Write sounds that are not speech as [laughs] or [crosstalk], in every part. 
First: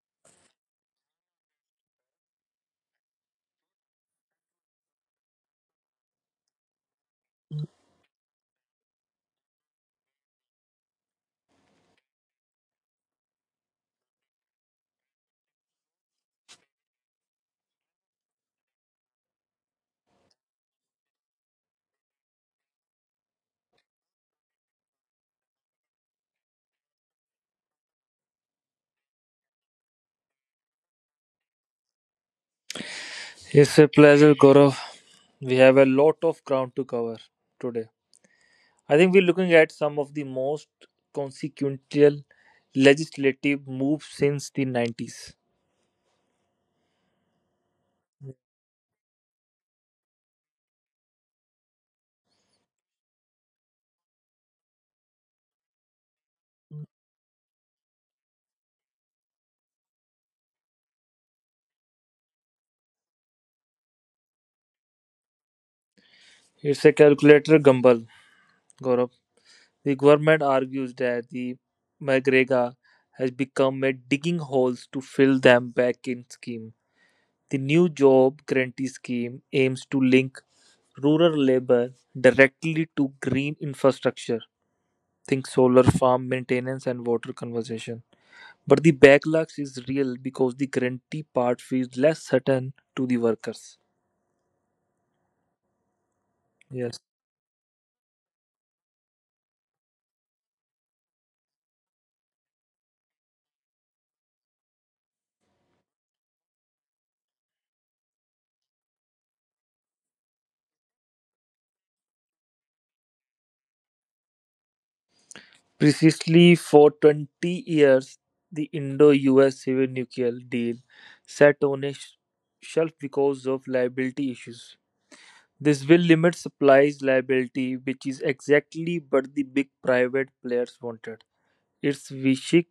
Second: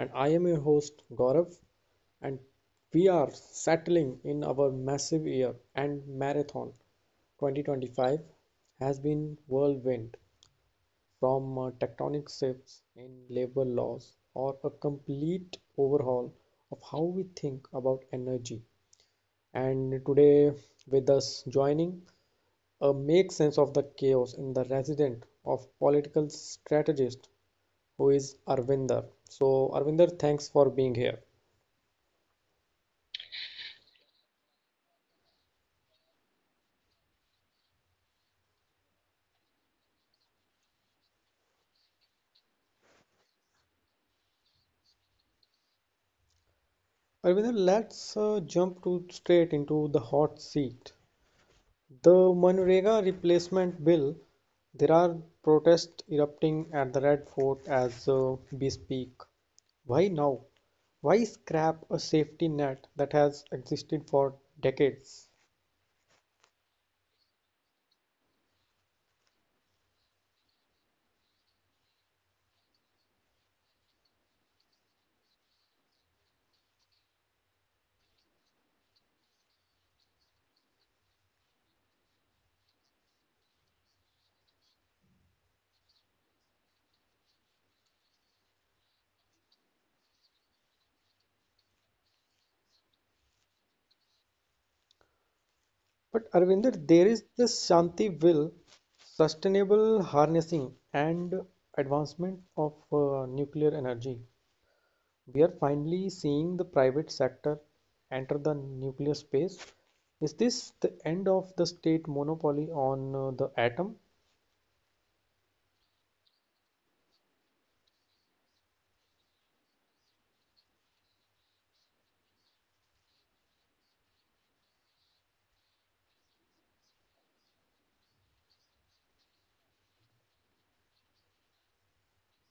And I am your host, Gaurav, and we are settling in our massive year and marathon. 2025 has been whirlwind from tectonic shifts in labor laws or a complete overhaul of how we think about energy and today, with us joining, a make sense of the chaos in the resident of political strategist who is Arvinder. So, Arvinder, thanks for being here. It's a pleasure, Gaurav. We have a lot of ground to cover today. I think we're looking at some of the most consequential legislative moves since the 90s. Arvinder, let's jump to straight into the hot seat. The Manrega replacement bill. There are protests erupting at the Red Fort as we speak. Why now? Why scrap a safety net that has existed for decades? It's a calculator gamble, Gaurav. The government argues that the McGregor has become a digging holes to fill them back in scheme. The new job guarantee scheme aims to link rural labor directly to green infrastructure. Think solar farm maintenance and water conservation. But the backlogs is real because the guarantee part feels less certain to the workers. But Yes. Arvinder, there is this Shanti will, sustainable harnessing and advancement of nuclear energy. We are finally seeing the private sector enter the nuclear space. Is this the end of the state monopoly on the atom? Precisely for 20 years, the Indo US civil nuclear deal sat on a shelf because of liability issues. This will limit supplies liability, which is exactly what the big private players wanted. It's Vishik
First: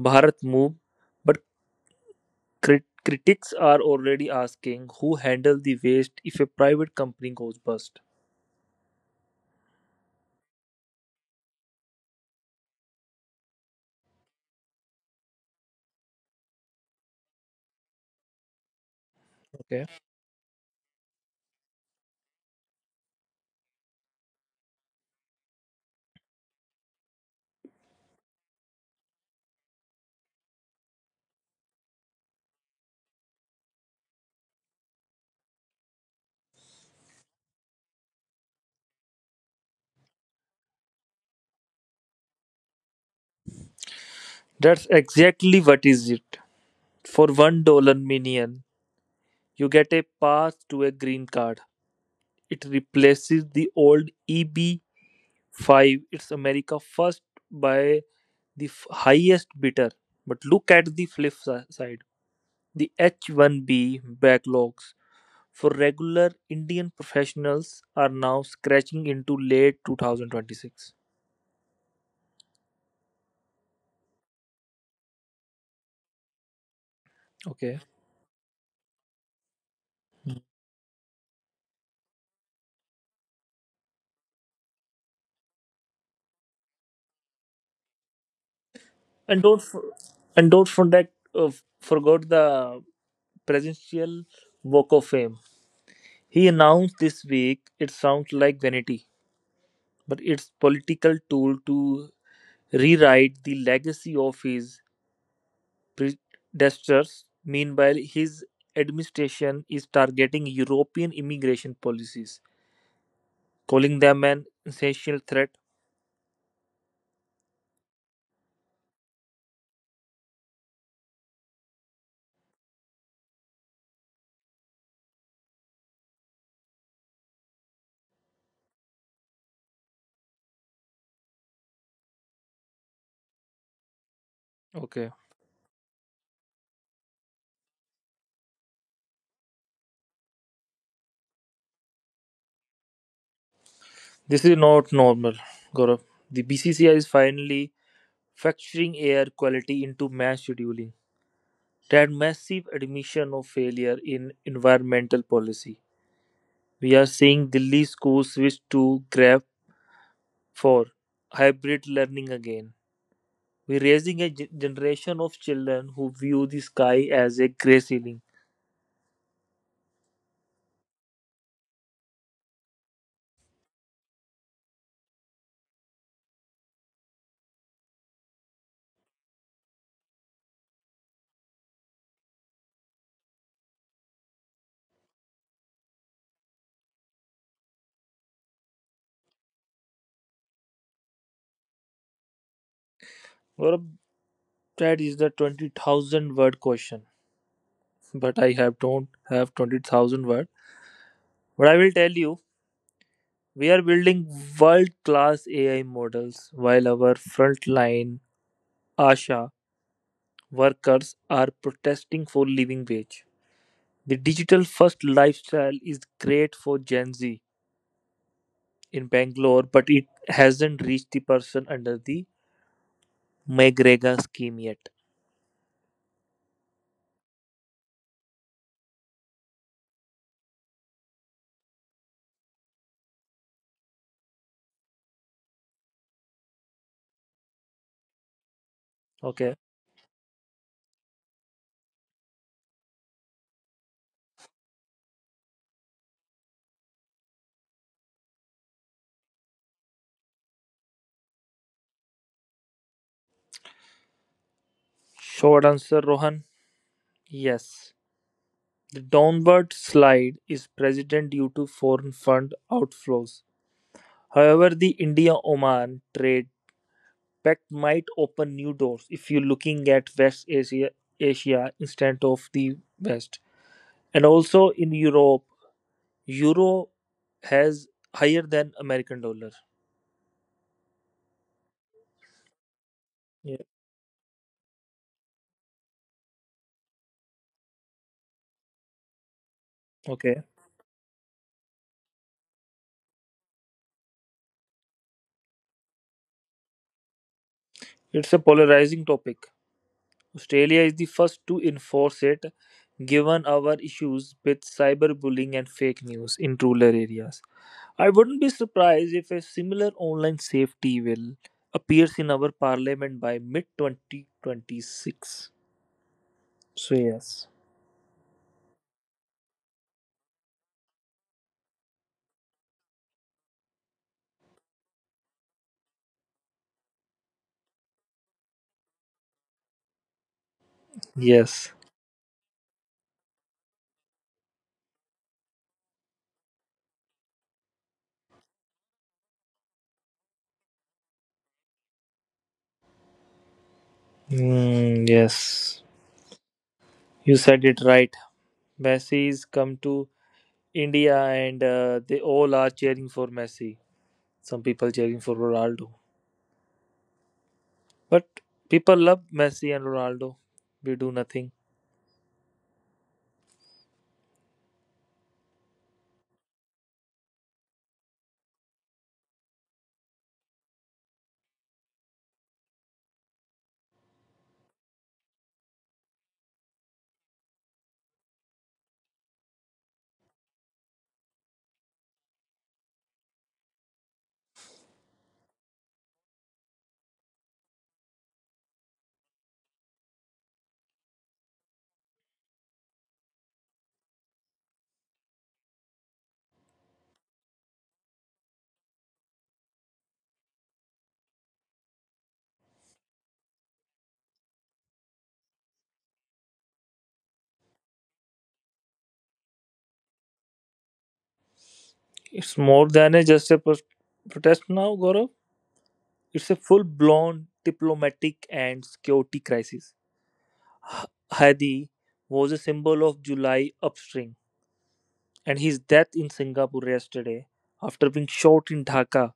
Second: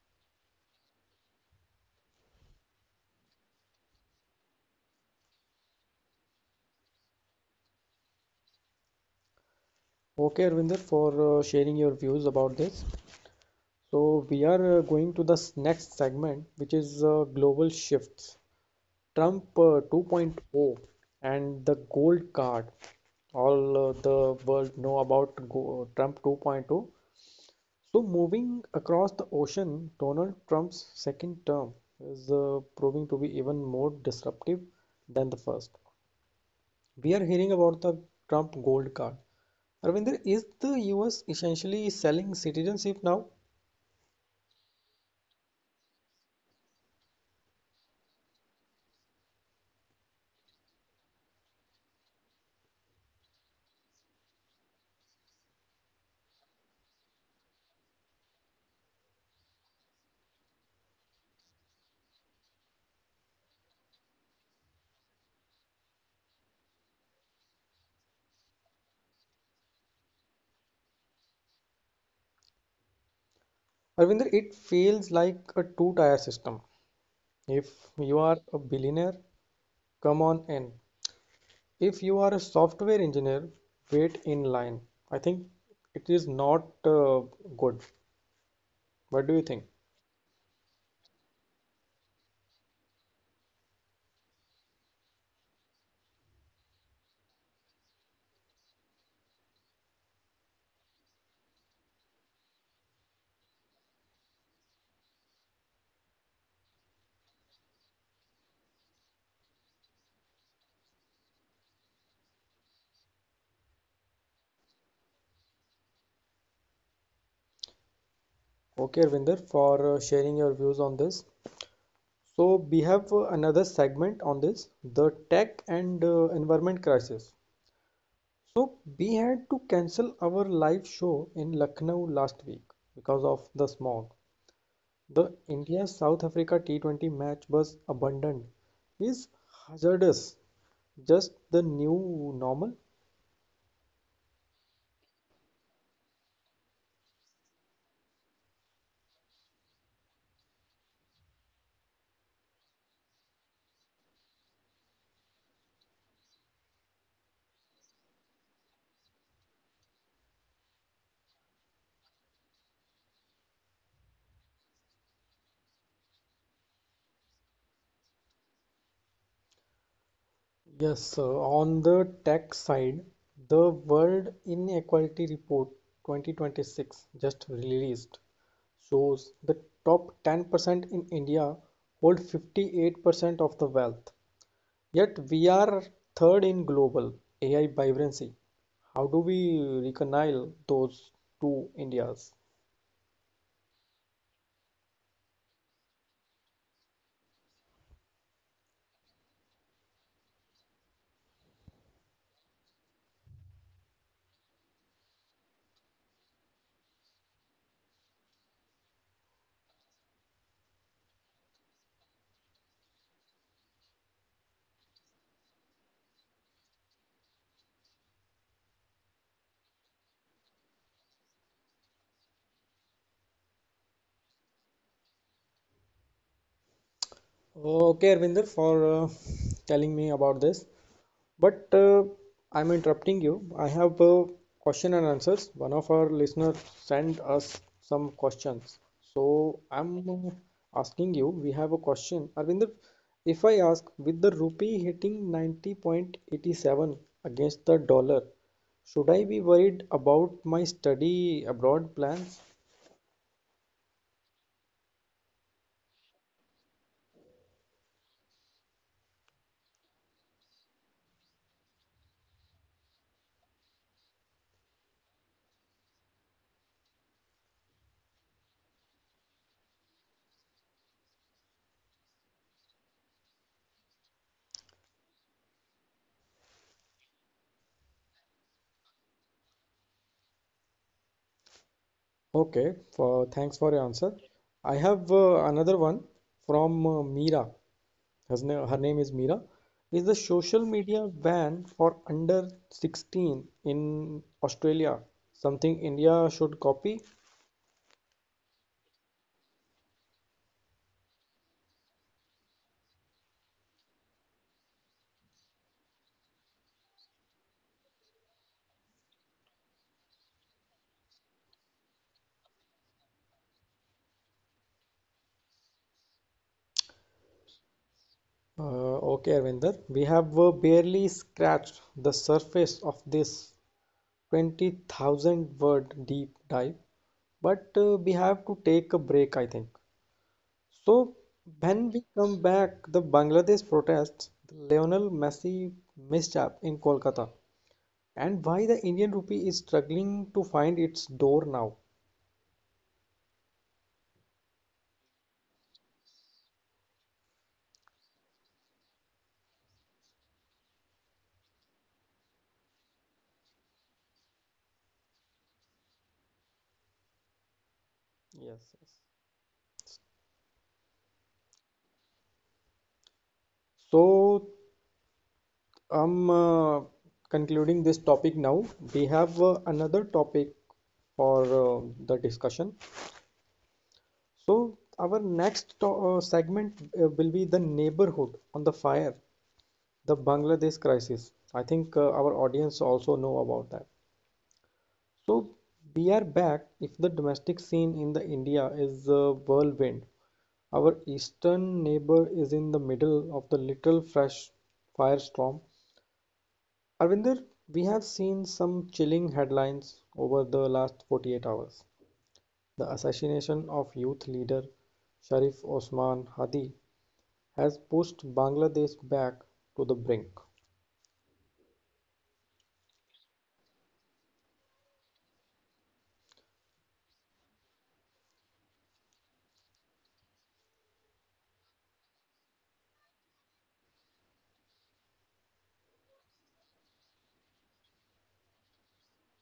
Bharat move, but critics are already asking who handle the waste if a private company goes bust. Okay, Arvinder, for sharing your views about this. So we are going to the next segment, which is global shifts. Trump Okay, 2.0 and the gold card. All the world know about go Trump 2.0. So moving across the ocean, Donald Trump's second term is proving to be even more disruptive than the first. We are hearing about the Trump gold card. Arvinder, is the US essentially selling citizenship now? that's exactly what is it. For $1 million, you get a pass to a green card. It replaces the old EB5. It's America first by the highest bidder. But look at the flip side. The H1B backlogs for regular Indian professionals are now scratching into late 2026. Arvinder, it feels like a two-tier system. Okay. If you are a billionaire, come on in. If you are a software engineer, wait in line. I think it is not good. What do you And think? don't for, and don't forget forgot the presidential walk of fame. He announced this week. It sounds like vanity, but it's political tool to rewrite the legacy of his predecessors. Meanwhile, his administration is targeting European immigration policies, calling them an essential threat. Okay, Arvinder, for sharing your views on this. So we have another segment on this, the tech and environment crisis. So we had to cancel our live show in Lucknow last week because of the smog. Okay. The India South Africa T20 match was abandoned. Is hazardous just the new normal? This is not normal, Gaurav. The BCCI is finally factoring air quality into mass scheduling. That massive admission of failure in environmental policy. We are seeing Delhi schools switch to Grab for hybrid learning again. We're raising a generation of children who view the sky as a grey ceiling. Yes, sir. On the tax side, the World Inequality Report 2026, just released, shows the top 10% in India hold 58% of the wealth. Yet we are third in global AI vibrancy. How do we reconcile those two Indias? Gaurav, that is the 20,000 word question. But I have don't have 20,000 word. But I will tell you. We are building world class AI models while our frontline ASHA workers are protesting for living wage. The digital first lifestyle is great for Gen Z in Bangalore, but it hasn't reached the person under the MGREGA scheme yet. Okay, Arvinder, for telling me about this. But I'm interrupting you. I have question and answers. One of our listeners sent us some questions. So Okay. I'm asking you, we have a question. Arvinder, if I ask, with the rupee hitting 90.87 against the dollar, should I be worried about my study abroad plans? Short answer, Rohan. Yes. The downward slide is present due to foreign fund outflows. However, the India Oman trade pact might open new doors if you're looking at West Asia, Asia instead of the West. And also in Europe, Euro has higher than American dollar. Okay, for, thanks Yeah. for your answer. I have another one from Meera. Her name, is Meera, is the Okay. social media ban for under 16 in Australia. Something India should copy. It's a polarizing topic. Australia is the first to enforce it given our issues with cyberbullying and fake news in rural areas. I wouldn't be surprised if a similar online safety bill appears in our parliament by mid 2026. So yes, Okay, Arvinder, we have barely scratched the surface of this 20,000 word deep dive, but we have to take a break, I think. So, yes, when we come back, the Bangladesh protests, the Lionel Messi mishap in Kolkata, and why the Indian rupee is struggling to find its door now. mm, yes. You said it right. Messi's come to India, and they all are cheering for Messi. Some people cheering for Ronaldo, but Yes, people yes. love Messi and Ronaldo. We do nothing. So I'm concluding this topic now. We have another topic for the discussion. So our next to segment will be the neighborhood on the fire, the Bangladesh crisis. I think our audience also know about that. So we are back. If the domestic scene in the India is a whirlwind, our eastern neighbor is in the middle of the literal fresh firestorm. Arvinder, we have seen some chilling headlines over the last 48 hours. The assassination of youth leader Sharif Osman Hadi has pushed Bangladesh back to the brink. It's more than a just a protest now, Gaurav. It's a full-blown diplomatic and security crisis. Hadi was a symbol of July upstream, and his death in Singapore yesterday after being shot in Dhaka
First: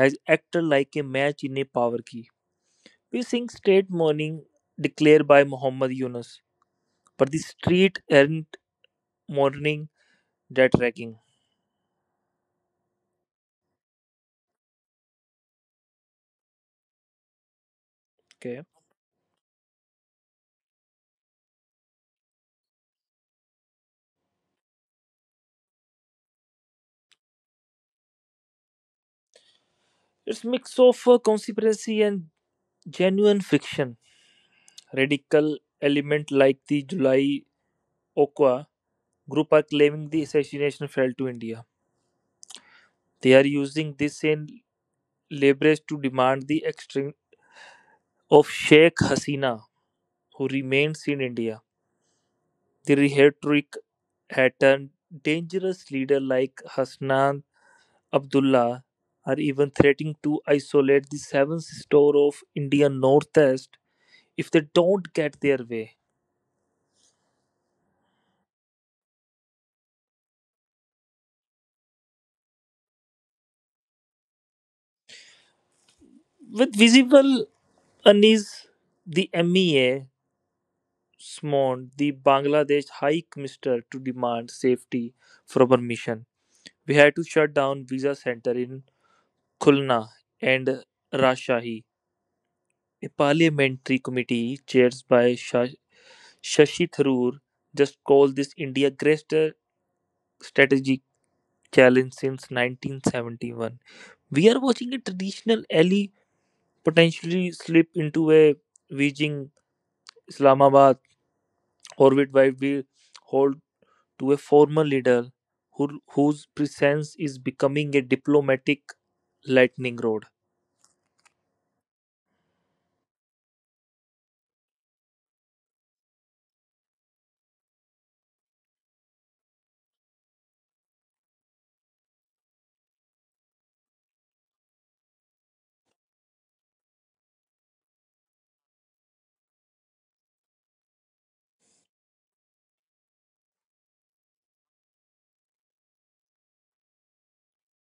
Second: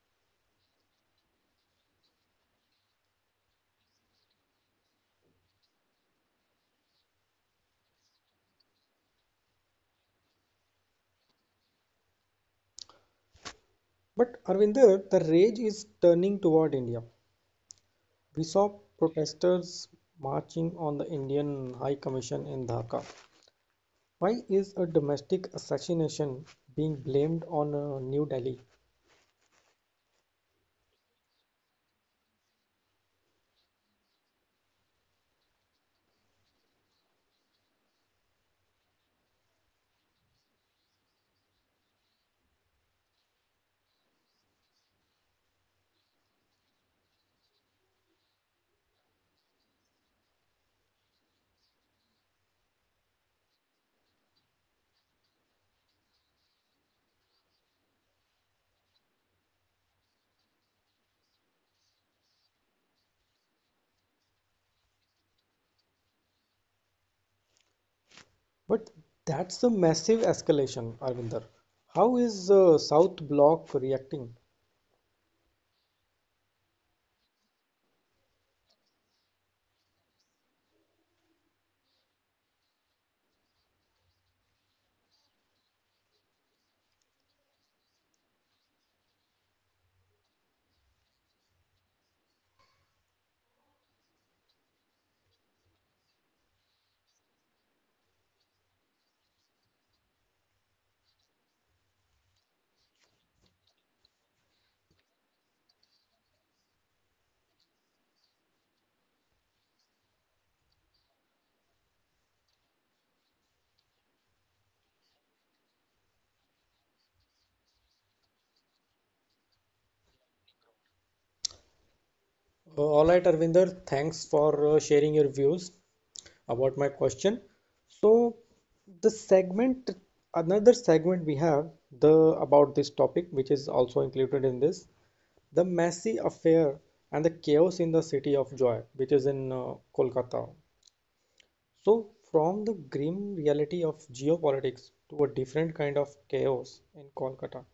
has acted like a match in a power key. We sing state morning declared by Muhammad Yunus, but the street aren't mourning that ragging. But Arvinder, the rage is turning toward India. We Okay. saw protesters marching on the Indian High Commission in Dhaka. Why is a domestic assassination being blamed on New Delhi? It's mix of conspiracy and genuine fiction. Radical element like the July Okwa group are claiming the assassination fell to India. They are using this same leverage to demand the extradition of Sheikh Hasina, who remains in India. The rhetoric at a dangerous leader like Hasnan Abdullah are even threatening to isolate the seventh store of Indian Northeast if they don't get their way. But that's a massive escalation, Arvinder. How is South Bloc reacting? With visible unease, the MEA summoned the Bangladesh High Commissioner to demand safety from our mission. We had to shut down visa center in Khulna and Rajshahi. A parliamentary committee chaired by Shah. Shashi Tharoor just called this India's greatest strategic challenge since 1971. We are watching a traditional ally potentially slip into a Beijing Islamabad orbit while we hold to a former leader whose presence is becoming a diplomatic lightning rod. All right, Arvinder, thanks for sharing your views about my question. So the segment, another segment we have the about this topic, which is also included in this, the messy affair and the chaos in the city of joy, which is in Kolkata. So from the grim reality of geopolitics to a different kind of chaos in Kolkata,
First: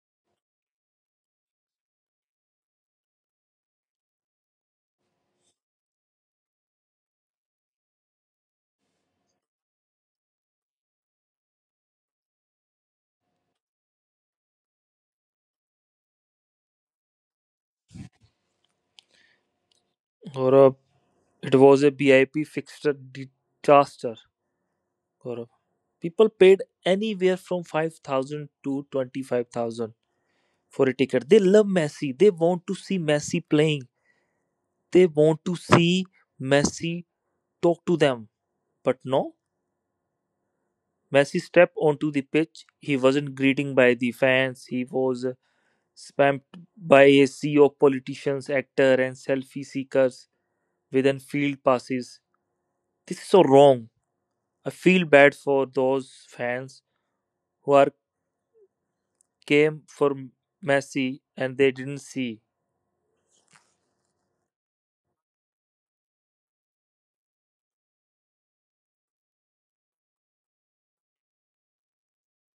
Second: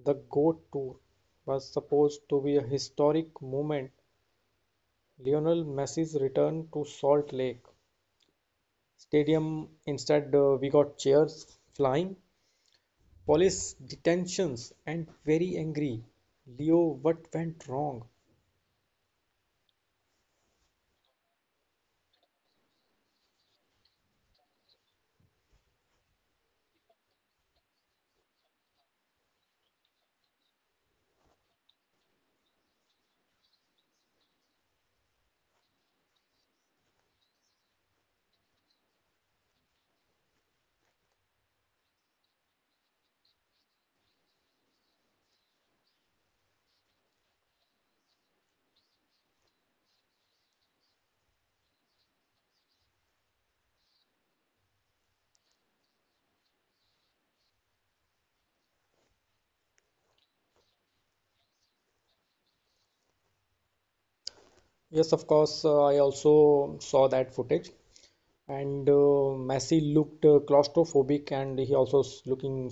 the goat tour was supposed to be a historic moment, Lionel Messi's return to Salt Lake Stadium. Instead, we got chairs flying, police detentions, and very angry Leo. What went wrong? Gaurav, it was a BIP fixture disaster. Gaurav. People paid anywhere from 5,000 to 25,000 for a ticket. They love Messi. They want to see Messi playing. They want to see Messi talk to them. But no, Messi stepped onto the pitch. He wasn't greeted by the fans. He was spammed by a sea of politicians, actors, and selfie seekers with field passes. This is so wrong. I feel bad for those fans who are came for Messi and they didn't see. Yes, of course, I also saw that footage. And Messi looked claustrophobic and he looking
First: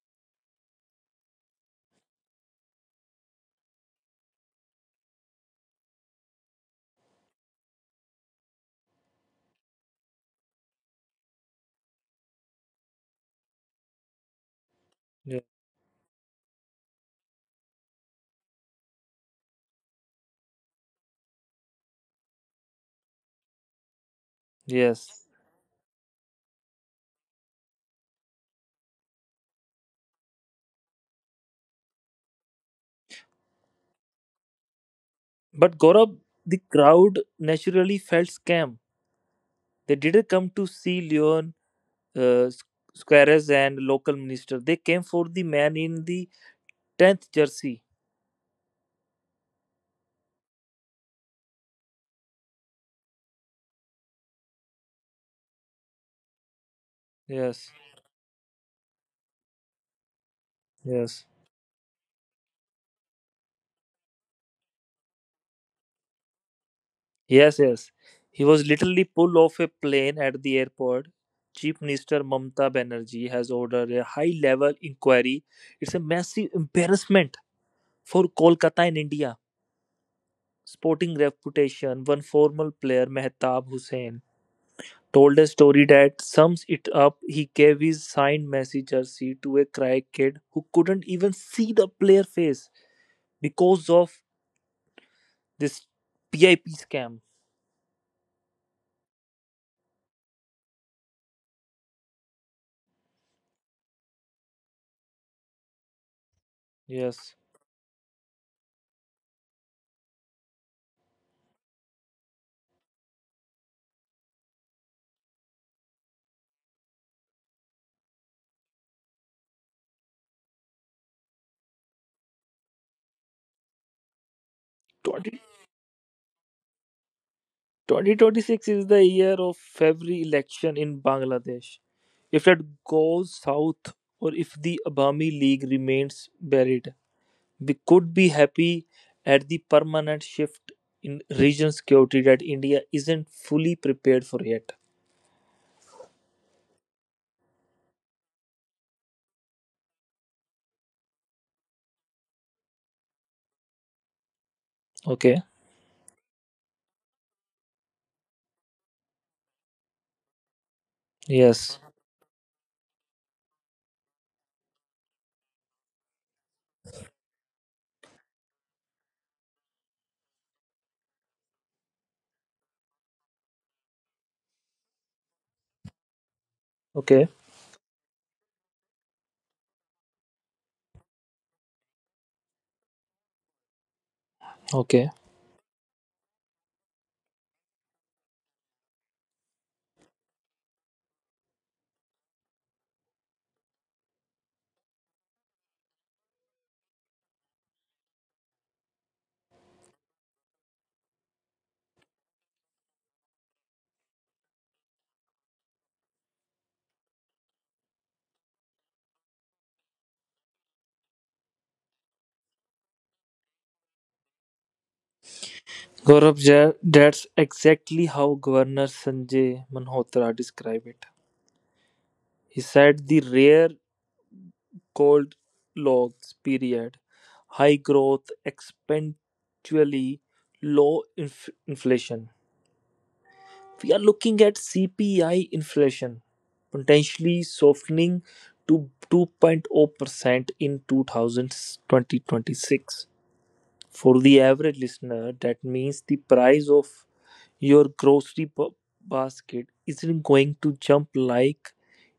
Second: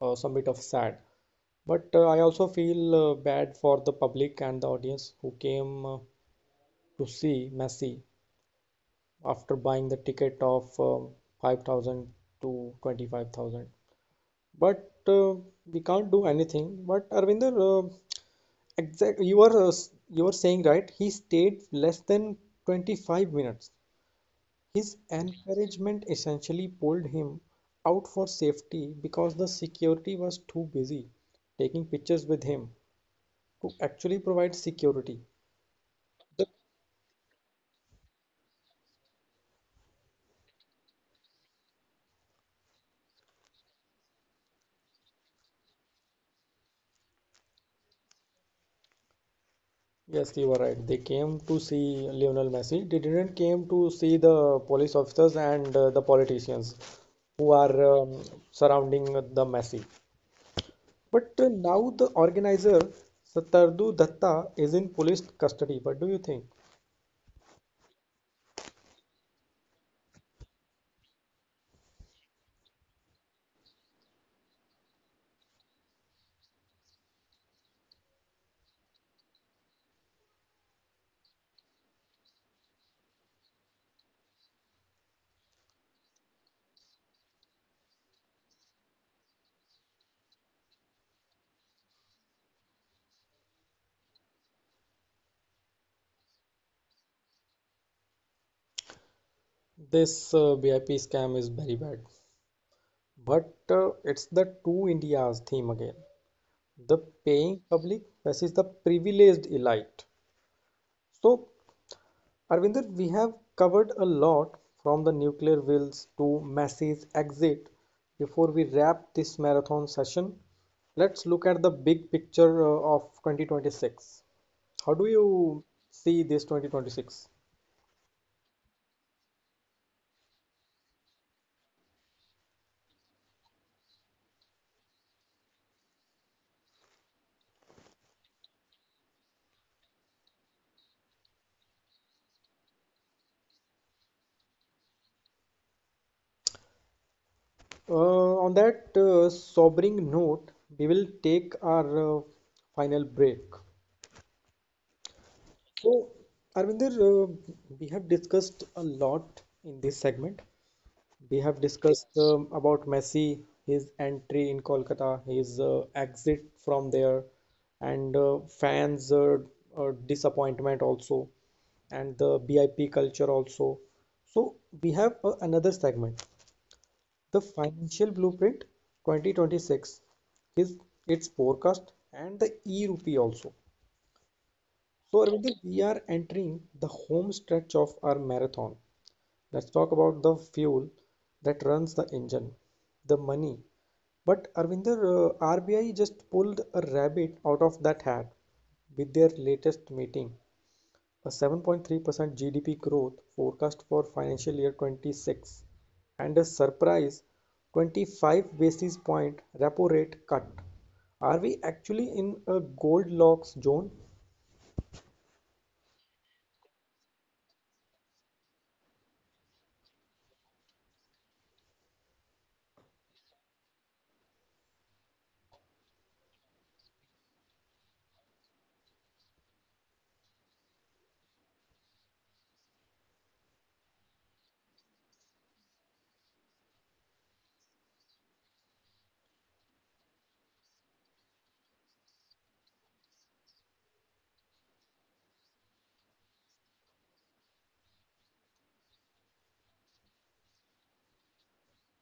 some bit of sad. But I also feel bad for the public and the audience who came to see Messi after buying the ticket of 5,000 to 25,000. But Yeah. we can't do anything. But Arvinder, exact you are you are saying right? He stayed less than 25 minutes. His Yes. encouragement essentially pulled him out for safety because the security was too busy taking pictures with him to actually provide security. But Gaurav, The- the crowd naturally felt scam. They didn't come to see Leon, uh, Squares, and local minister. They came for the man in the 10th jersey. Yes, you are right. They came to see Lionel Messi. They didn't came to see the police officers and the politicians who Yes, are surrounding the Messi. yes, But now the organizer Satardu Datta is in police custody. What do you think? yes, yes. He was literally pulled off a plane at the airport. Chief Minister Mamata Banerjee has ordered a high level inquiry. It's a massive embarrassment for Kolkata in India. Sporting reputation, one former player, Mehtab Hussain told a story that sums it up. He gave his signed Messi jersey to a cry kid who couldn't even see the player face because of this PIP scam. This BIP scam is very bad. But it's the two Indias theme again. The Yes. paying public versus the privileged elite. So, Arvinder, we have covered a lot from the nuclear wills to Messi's exit. Before we wrap this marathon session, let's look at the big picture of 2026. How do 20, you see this 2026? 2026 is the year of every election in Bangladesh. If that goes south or if the Abami League remains buried, we could be happy at the permanent shift in region security that India isn't fully prepared for yet. Uh, on that sobering note, we will take our final break. Okay. So, Arvinder, we have discussed a lot in this segment. We have Yes. discussed about Messi, his entry in Kolkata, his exit from there, and fans' disappointment also, and the BIP culture also. So, we have another segment, Okay, the Financial Blueprint 2026, his its forecast and the e-rupee also. okay. So, Arvinder, we are entering the home stretch of our marathon. Let's talk about the fuel that runs the engine, the money. But, Arvinder, RBI just pulled a rabbit out of that hat with their latest meeting, a 7.3% GDP growth forecast for financial year 26, and a surprise 25 basis point repo rate cut. Are we actually in a Goldilocks zone? Gaurav, that's exactly how Governor Sanjay Manhotra described it. He said the rare cold logs period, high growth, exponentially low inflation. We are looking at CPI inflation potentially softening to 2.0% in 2026. For the average listener, that means the price of your grocery basket isn't going to jump like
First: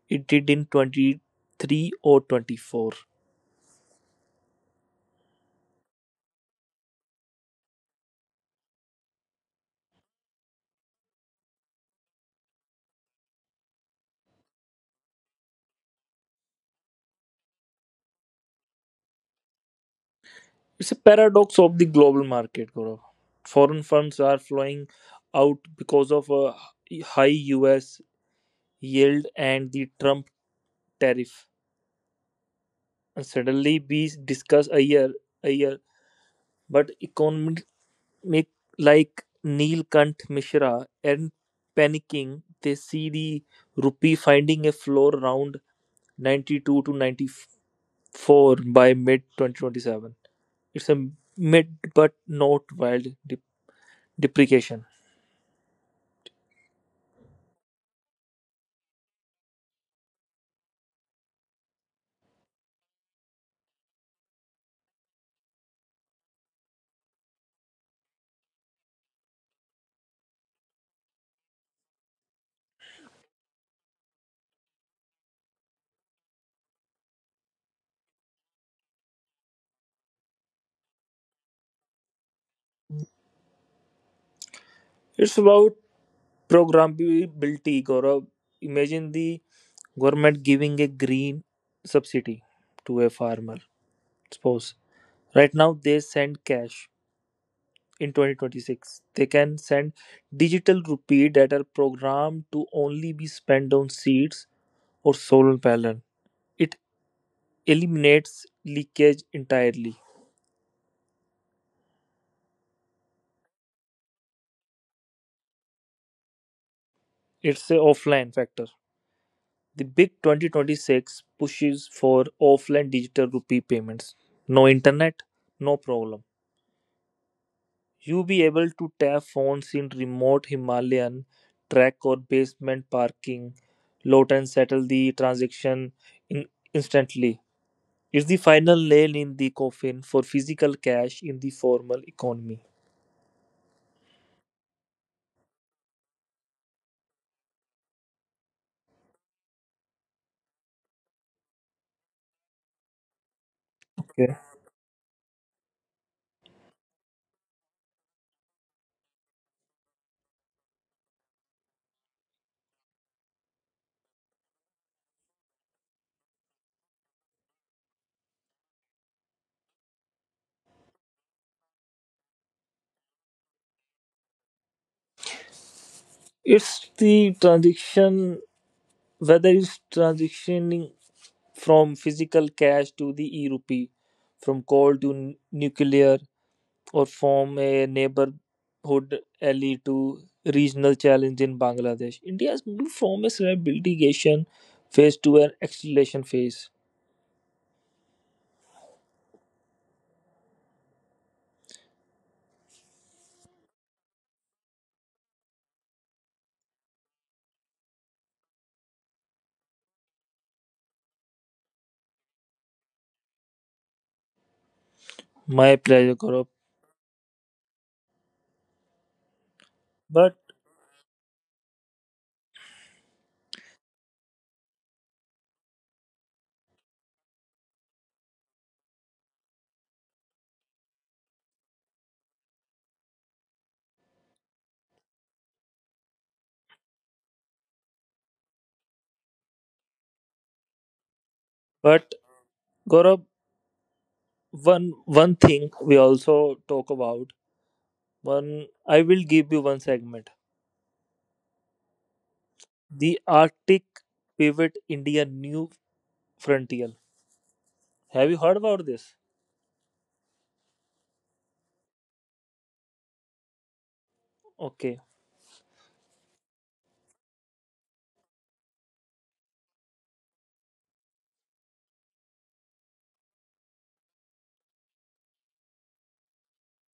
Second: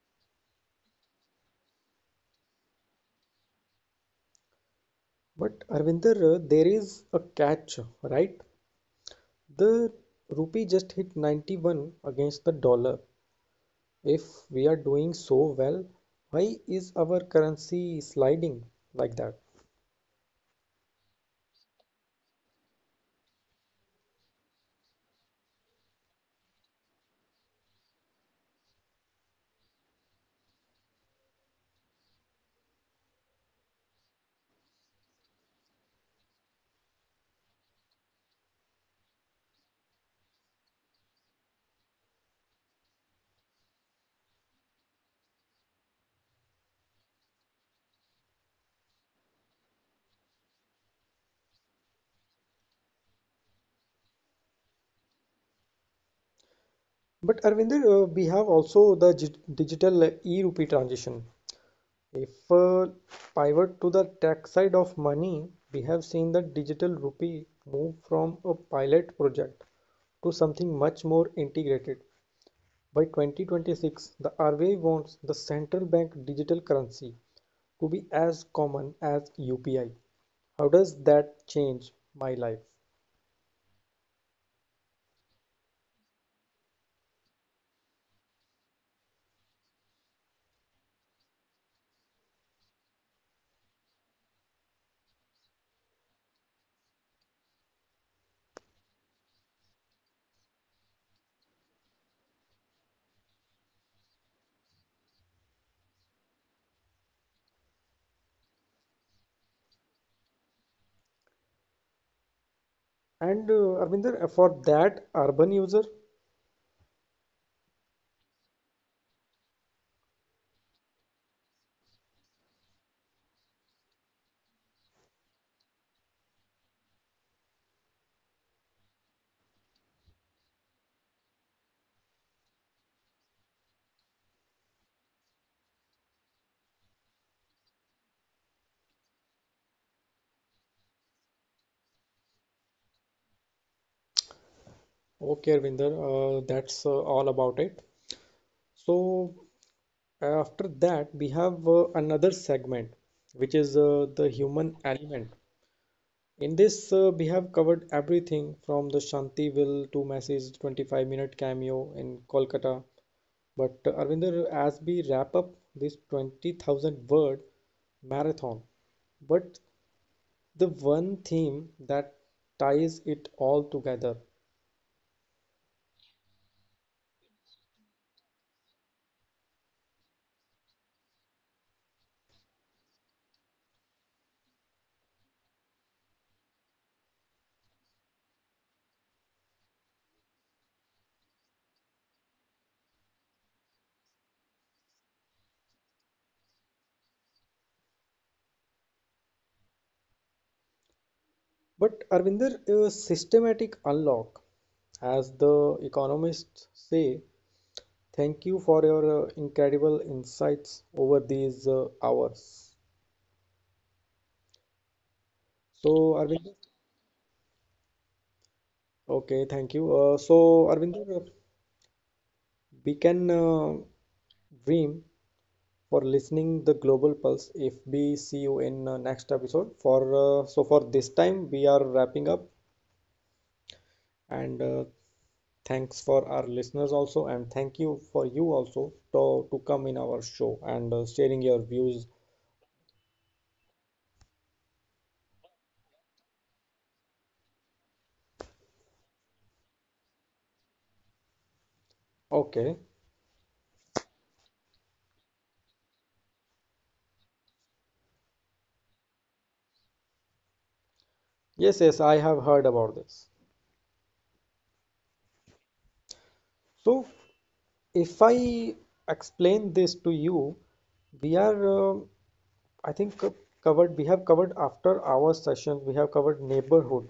it did in 23 or 24. But Arvinder, there is a catch, right? The rupee just hit 91 against the dollar. If we are doing so well, why is our currency sliding like that? It's a paradox of the global market, Gaurav. Foreign funds are flowing out because of a high US yield and the Trump tariff. And suddenly we discuss a year, but economy. Make like Neelkanth Mishra and panicking, they see the rupee finding a floor around 92 to 94 by mid 2027. It's a mid but not wild depreciation. But Arvinder, we have also the digital e-rupee transition. If pivot to the tech side of money, we have seen the digital rupee move from a pilot project to something much more integrated. By 2026, the RBI wants the central bank digital currency to be as common as UPI. How does that change my life? It's about programmability, Gaurav. Imagine the government giving a green subsidy to a farmer. Suppose right now they send cash in 2026. They can send digital rupee that are programmed to only be spent on seeds or solar panel. It eliminates leakage entirely. And Arvinder, for that urban user, It's a offline factor. The big 2026 pushes for offline digital rupee payments. No internet, no problem. You be able to tap phones in remote Himalayan track or basement parking lot and settle the transaction in instantly. It's the final nail in the coffin for physical cash in the formal economy. okay, Arvinder, that's all about it. So after that, we have another segment, which is the Okay. human element. In this, we have covered everything from the Shanti Will to Messi's 25 minute cameo in Kolkata. But Arvinder, as we wrap up this 20,000 word marathon, but the one theme that ties it all together. It's the transition, whether it's transitioning from physical cash to the e rupee, from coal to nuclear, or from a neighborhood alley to regional challenge in Bangladesh. India has moved from a stabilization phase to an acceleration phase. But Arvinder, a systematic unlock, as the economists say, thank you for your incredible insights over these hours. My pleasure, Gaurav. So, Arvinder, okay, thank But you. So, Arvinder, we can dream for listening the Global Pulse. If we see you in next episode, for so for this time we are wrapping up, and thanks for our listeners also, and thank you for you also to come in our show and sharing your but views. Gaurav, one thing we also talk about. One, I will give you one segment, Okay, the Arctic pivot, India new frontier. Have you heard about this? yes, yes, I have heard about this. Okay, So, if I explain this to you, we are, I think, covered. We have covered after our sessions, we have covered neighborhood,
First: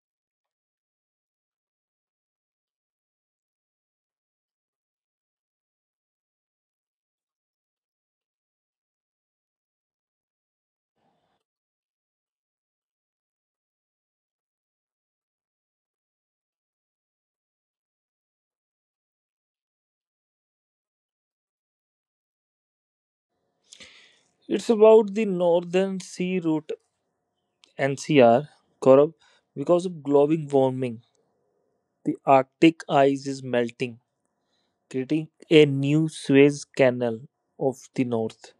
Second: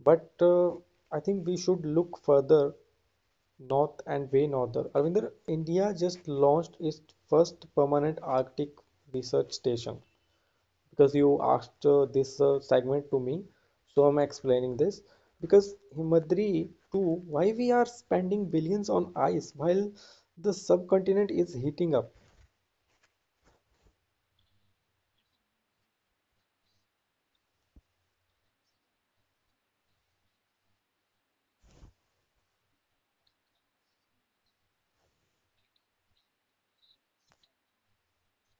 but I think we should look further north and way norther. Arvinder, India just launched its first permanent Arctic research station because you asked this segment to me, so I'm explaining this. Because Himadri too, why we are spending billions on ice while the subcontinent is heating up? it's about the northern sea route, NCR, Gaurav, because of global warming, the Arctic ice is melting, creating a new Suez Canal of the north.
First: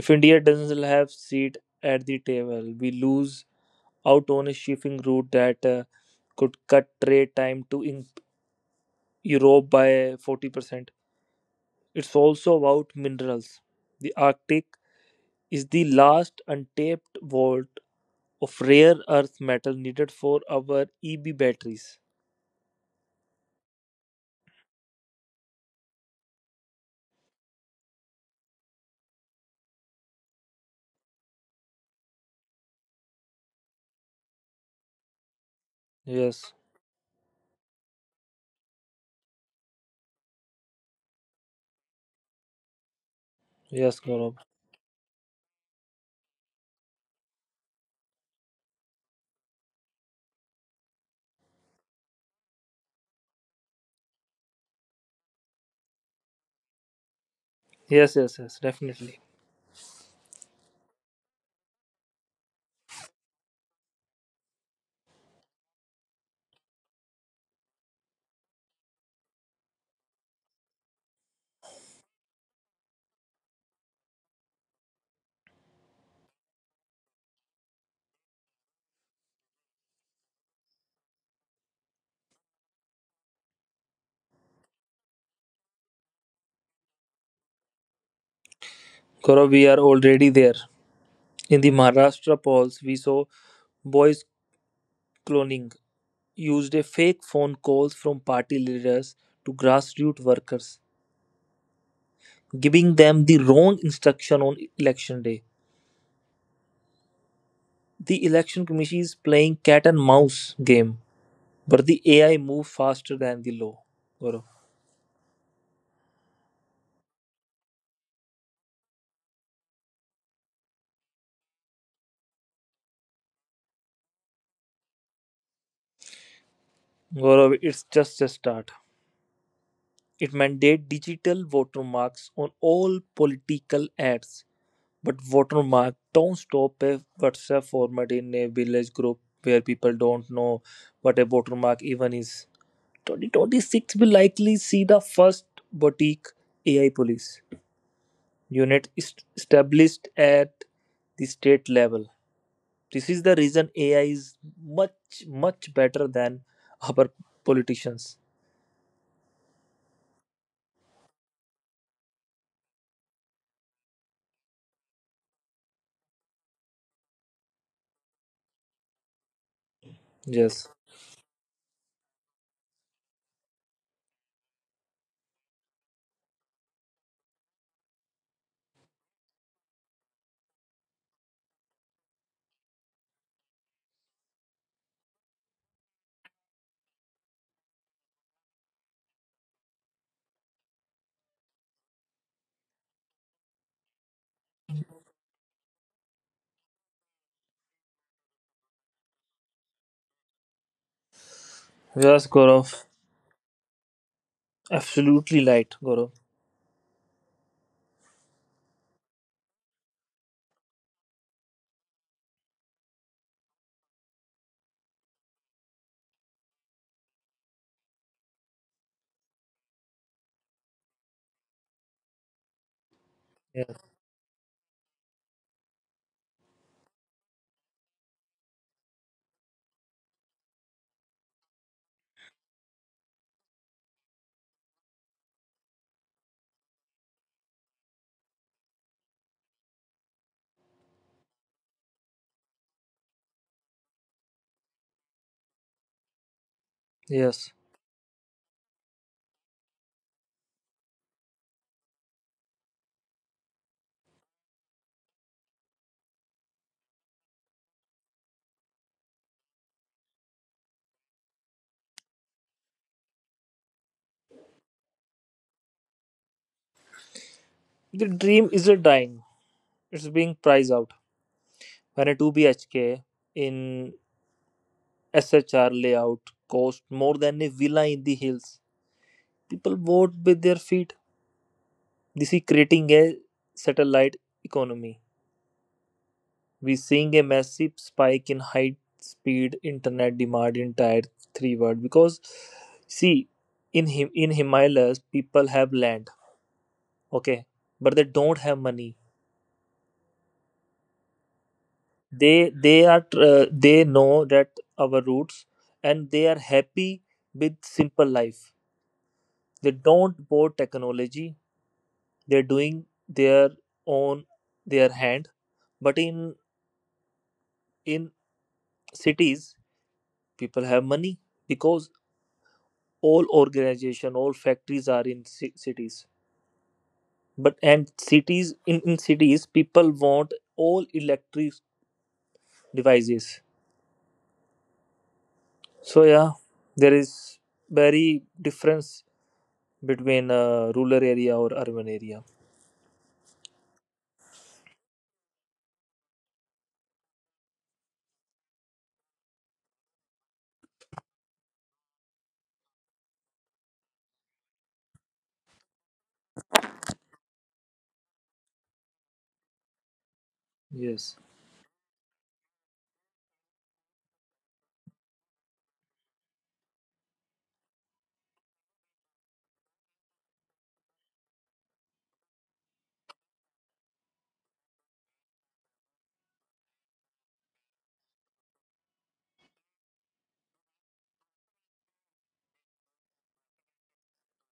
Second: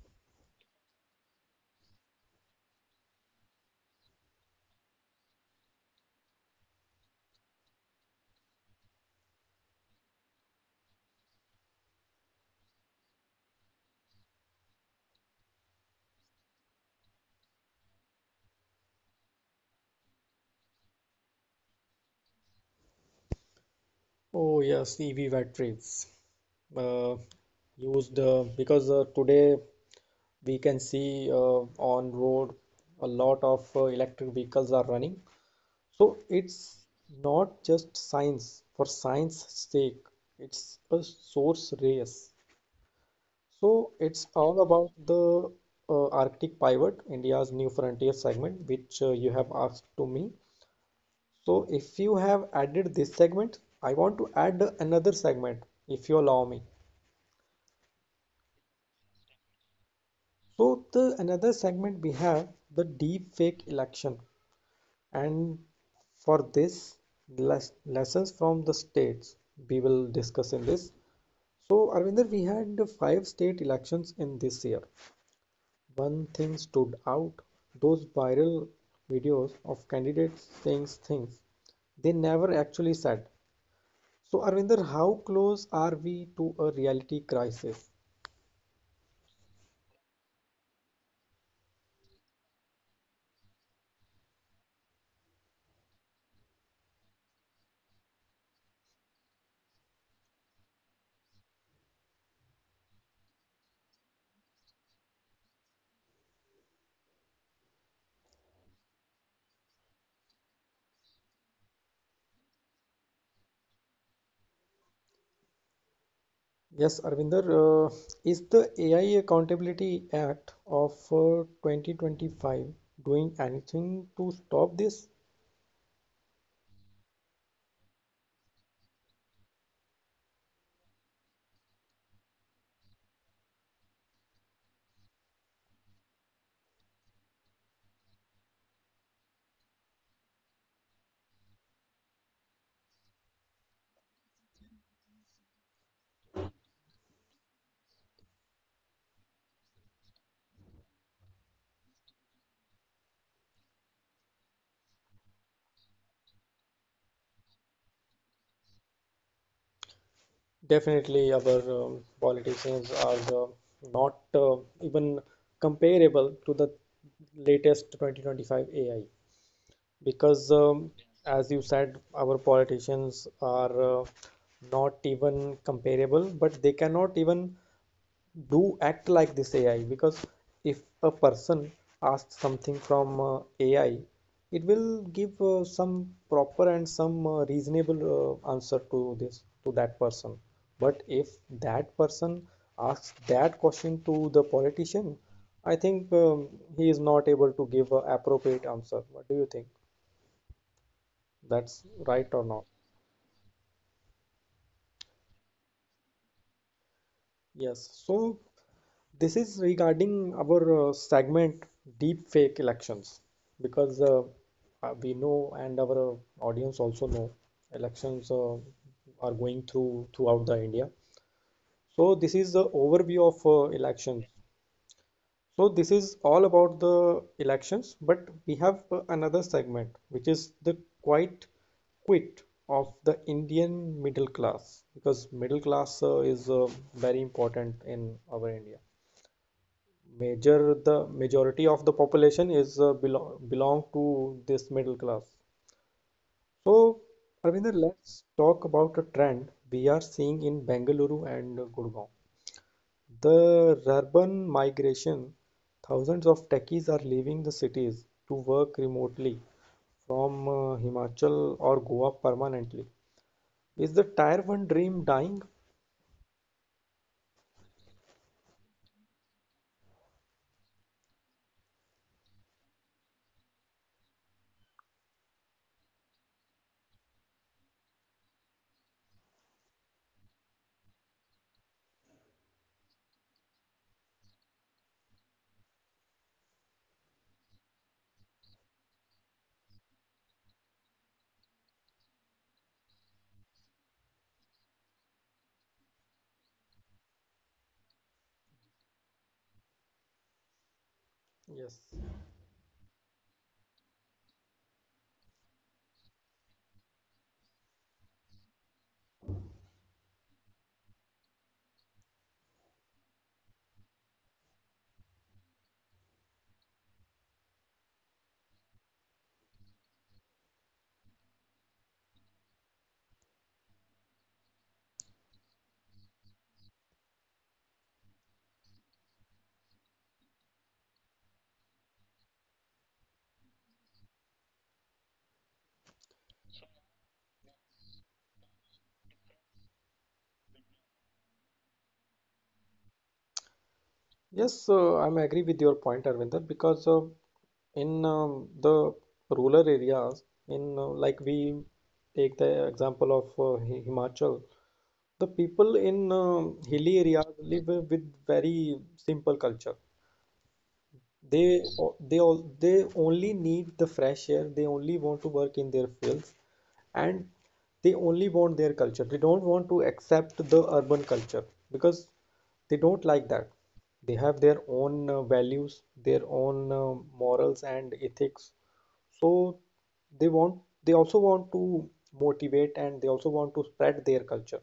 If India doesn't have seat at the table, we lose out on a shipping route that could cut trade time to in Europe by 40%. It's also about minerals. The Arctic is the last untapped vault of rare earth metal needed for our EB batteries. Oh yes, EV batteries uh, used because today we can see uh, on road a lot of electric vehicles are running, so Yes, it's not just science for science sake, it's a source race. So yes, it's Gaurav. all about the Arctic Pivot, India's new frontier segment, which you have asked to me. So if you have added this segment, I want to add another segment, if you allow me. Yes, yes, yes, definitely. So the another segment we have the deep fake election, and for this lessons from the states, we will discuss in this. So Arvinder, we had 5 state elections in this year. One thing stood out: those viral videos of candidates saying things they never actually said. So, Arvinder, how close are we to a reality crisis? Gaurav, we are already there. In the Maharashtra polls, we saw boys cloning used a fake phone calls from party leaders to grassroots workers, giving them the wrong instruction on election day. The election commission is playing cat and mouse game, but the AI move faster than the law. Gaurav, Yes, Arvinder, uh, is the AI Accountability Act of 2025 doing anything to stop this? Gaurav, it's just a start. It mandates digital watermarks on all political ads, but watermark don't stop a WhatsApp format in a village group where people don't know what a watermark even is. 2026 will likely see the first boutique AI police unit is established at the state level. This is the reason AI is much, much better than our politicians. Definitely, our politicians are not even comparable to the latest 2025 AI. because Yes. um, as you said, our politicians are not even comparable, but they cannot even do act like this AI because if a person asks something from AI, it will give some proper and some reasonable answer to this to that person. But if that person asks that question to the politician, I think he is not able to give a appropriate answer. What do you think, Yes, that's Gaurav. right or not? Absolutely right, Gaurav. Yes. So this is regarding our segment, deep fake elections, because we know, and our audience also know, elections are going throughout the India. So this is the Yes. overview of elections. So this is all about the elections, but we have another segment, which is the quit of the Indian middle class, because middle class is very important in our India. Major the majority of the population is belong to this middle class. Yes. So Ravinder, let's talk about a trend we are seeing in Bengaluru and Gurgaon. The urban migration, thousands of techies are leaving the cities to work remotely from Himachal or Goa permanently. Is the tier one dream dying? The dream isn't dying, it's being priced out. When a 2 BHK in SHR layout costs more than a villa in the hills, people vote with their feet. This is creating a satellite economy. We're seeing a massive spike in high speed internet demand in tier 3 world, because see, in him in Himalayas people have land, okay, but they don't have money. Yes. They are, they know that our roots, and they are happy with simple life. They don't bought technology. They're doing their own their hand. But in in cities people have money. Because all organization all factories are in cities. But and cities in cities people want all electric devices. So yeah, there is very difference between rural area or urban area. Yes, I'm agree with your point, Arvinder, because in the rural areas, in like, we take the example of Himachal, the people in hilly areas live with very simple culture. Yes. They o- they all they only need the fresh air. They only want to work in their fields, and they only want their culture. They don't want to accept the urban culture because they don't like that. They have their own values, their own morals and ethics. So they want they also want to motivate, and they also want to spread their culture.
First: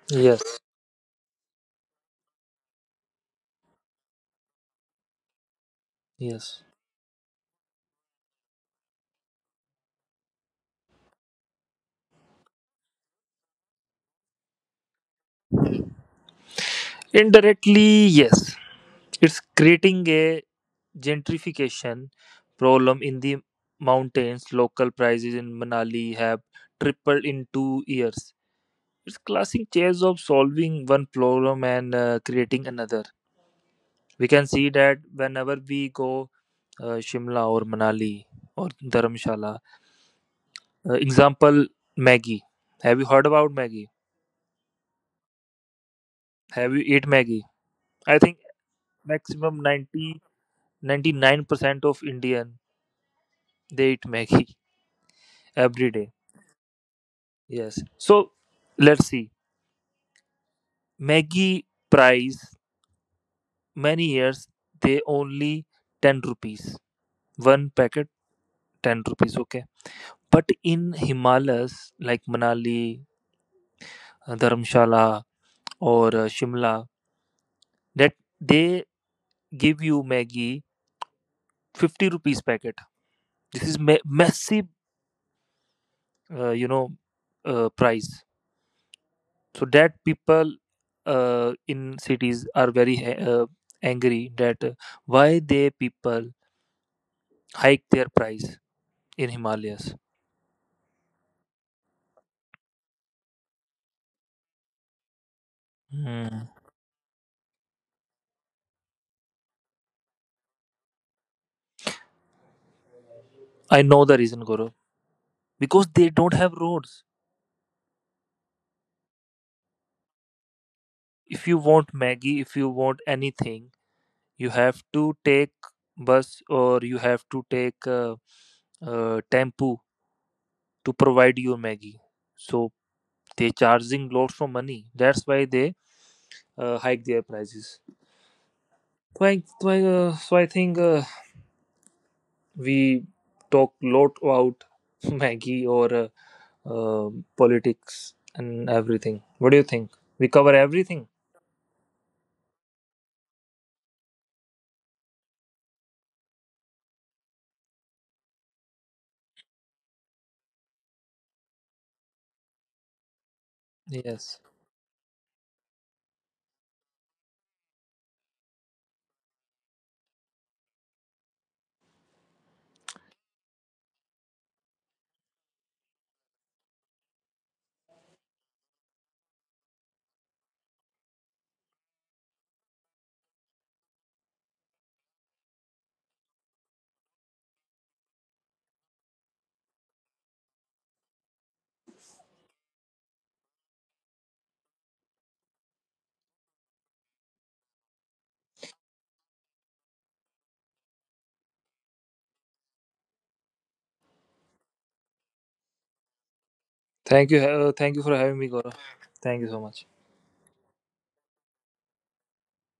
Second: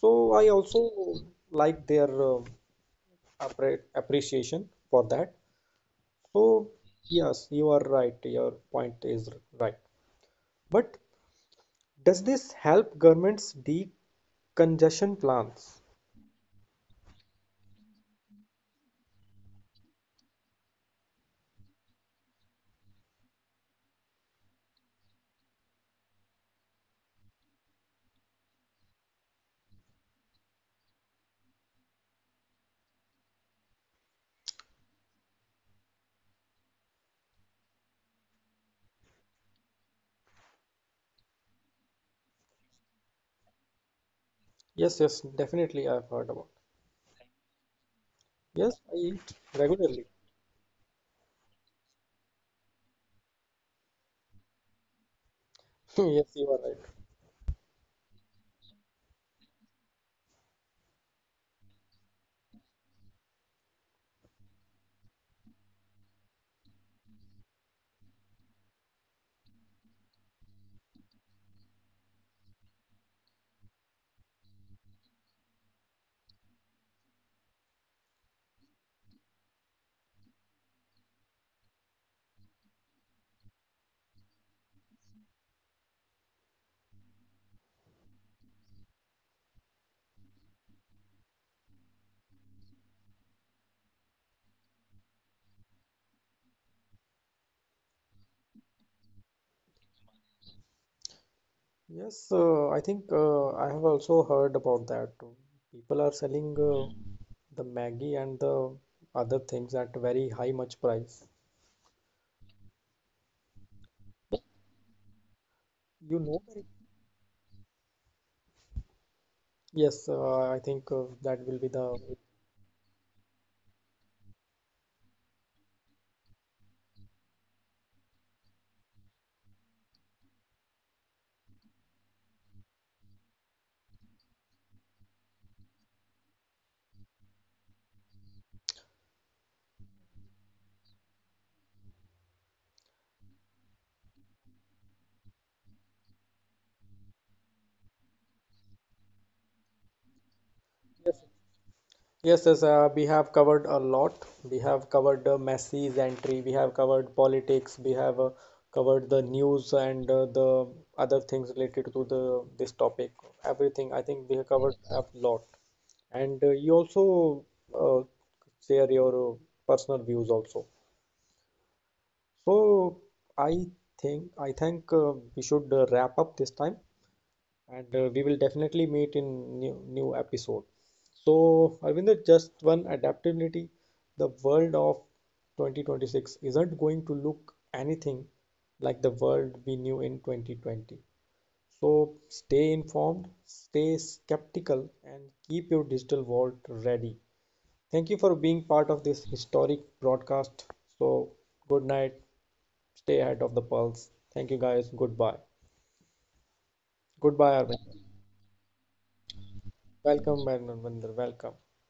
So I Yes. also like their appreciation for that. Yes, So, yes, you are right. Your point is right. But does this help governments decongestion plans? indirectly yes, it's creating a gentrification problem in the mountains. Local prices in Manali have tripled in 2 years. It's classic chase of solving one problem and creating another. We can see that whenever we go Shimla or Manali or Dharamshala. Example Maggie. Have you heard about Maggie? Yes, yes, definitely I've heard about. Have you eat Maggie? I think Yes, I eat maximum regularly. ninety [laughs] ninety nine percent of Indian they eat Maggie [laughs] every day. Yes, you are right. Yes. So let's see. Maggie price many years they only 10 rupees. One packet 10 rupees. Okay. But in Himalayas like Manali, Dharamshala, or Shimla, that they give you Maggie 50 rupees packet. This is massive, uh, you know, price. So that people in cities are very angry that why they people hike their price in Himalayas. Yes, I think I have also heard about that. People are Hmm. selling the Maggie and the other things at very high much price. I know the reason, Guru. Because they You don't know, have very- roads. yes, I think that If will you be want the. Maggie, if you want anything, you have to take bus or you have to take tempo to provide your maggie. So they charging lots of money, that's why they hike their prices. So so I think we talk lot about [laughs] maggie or uh, politics and everything. What do you think? We cover everything. Yes, yes, we have covered a lot. We have covered Messi's entry, we have covered politics, we have covered the news, and the other things related to the this topic. Everything, I think we Yes. have covered a lot. And you also uh, share your personal views also. So I I think we should wrap up this time, and we will definitely meet in new episode. So Arvinder, just one adaptability, the world of 2026 isn't going to look anything like the world we knew in 2020. So stay informed, stay skeptical, and keep your digital vault ready. Thank you for being part of this historic broadcast. So, good night. Stay ahead of the pulse. Thank you, guys. Goodbye. Thank you for Goodbye, having me, Gaurav. Arvinder. Thank you so much. Welcome, Arvinder, welcome.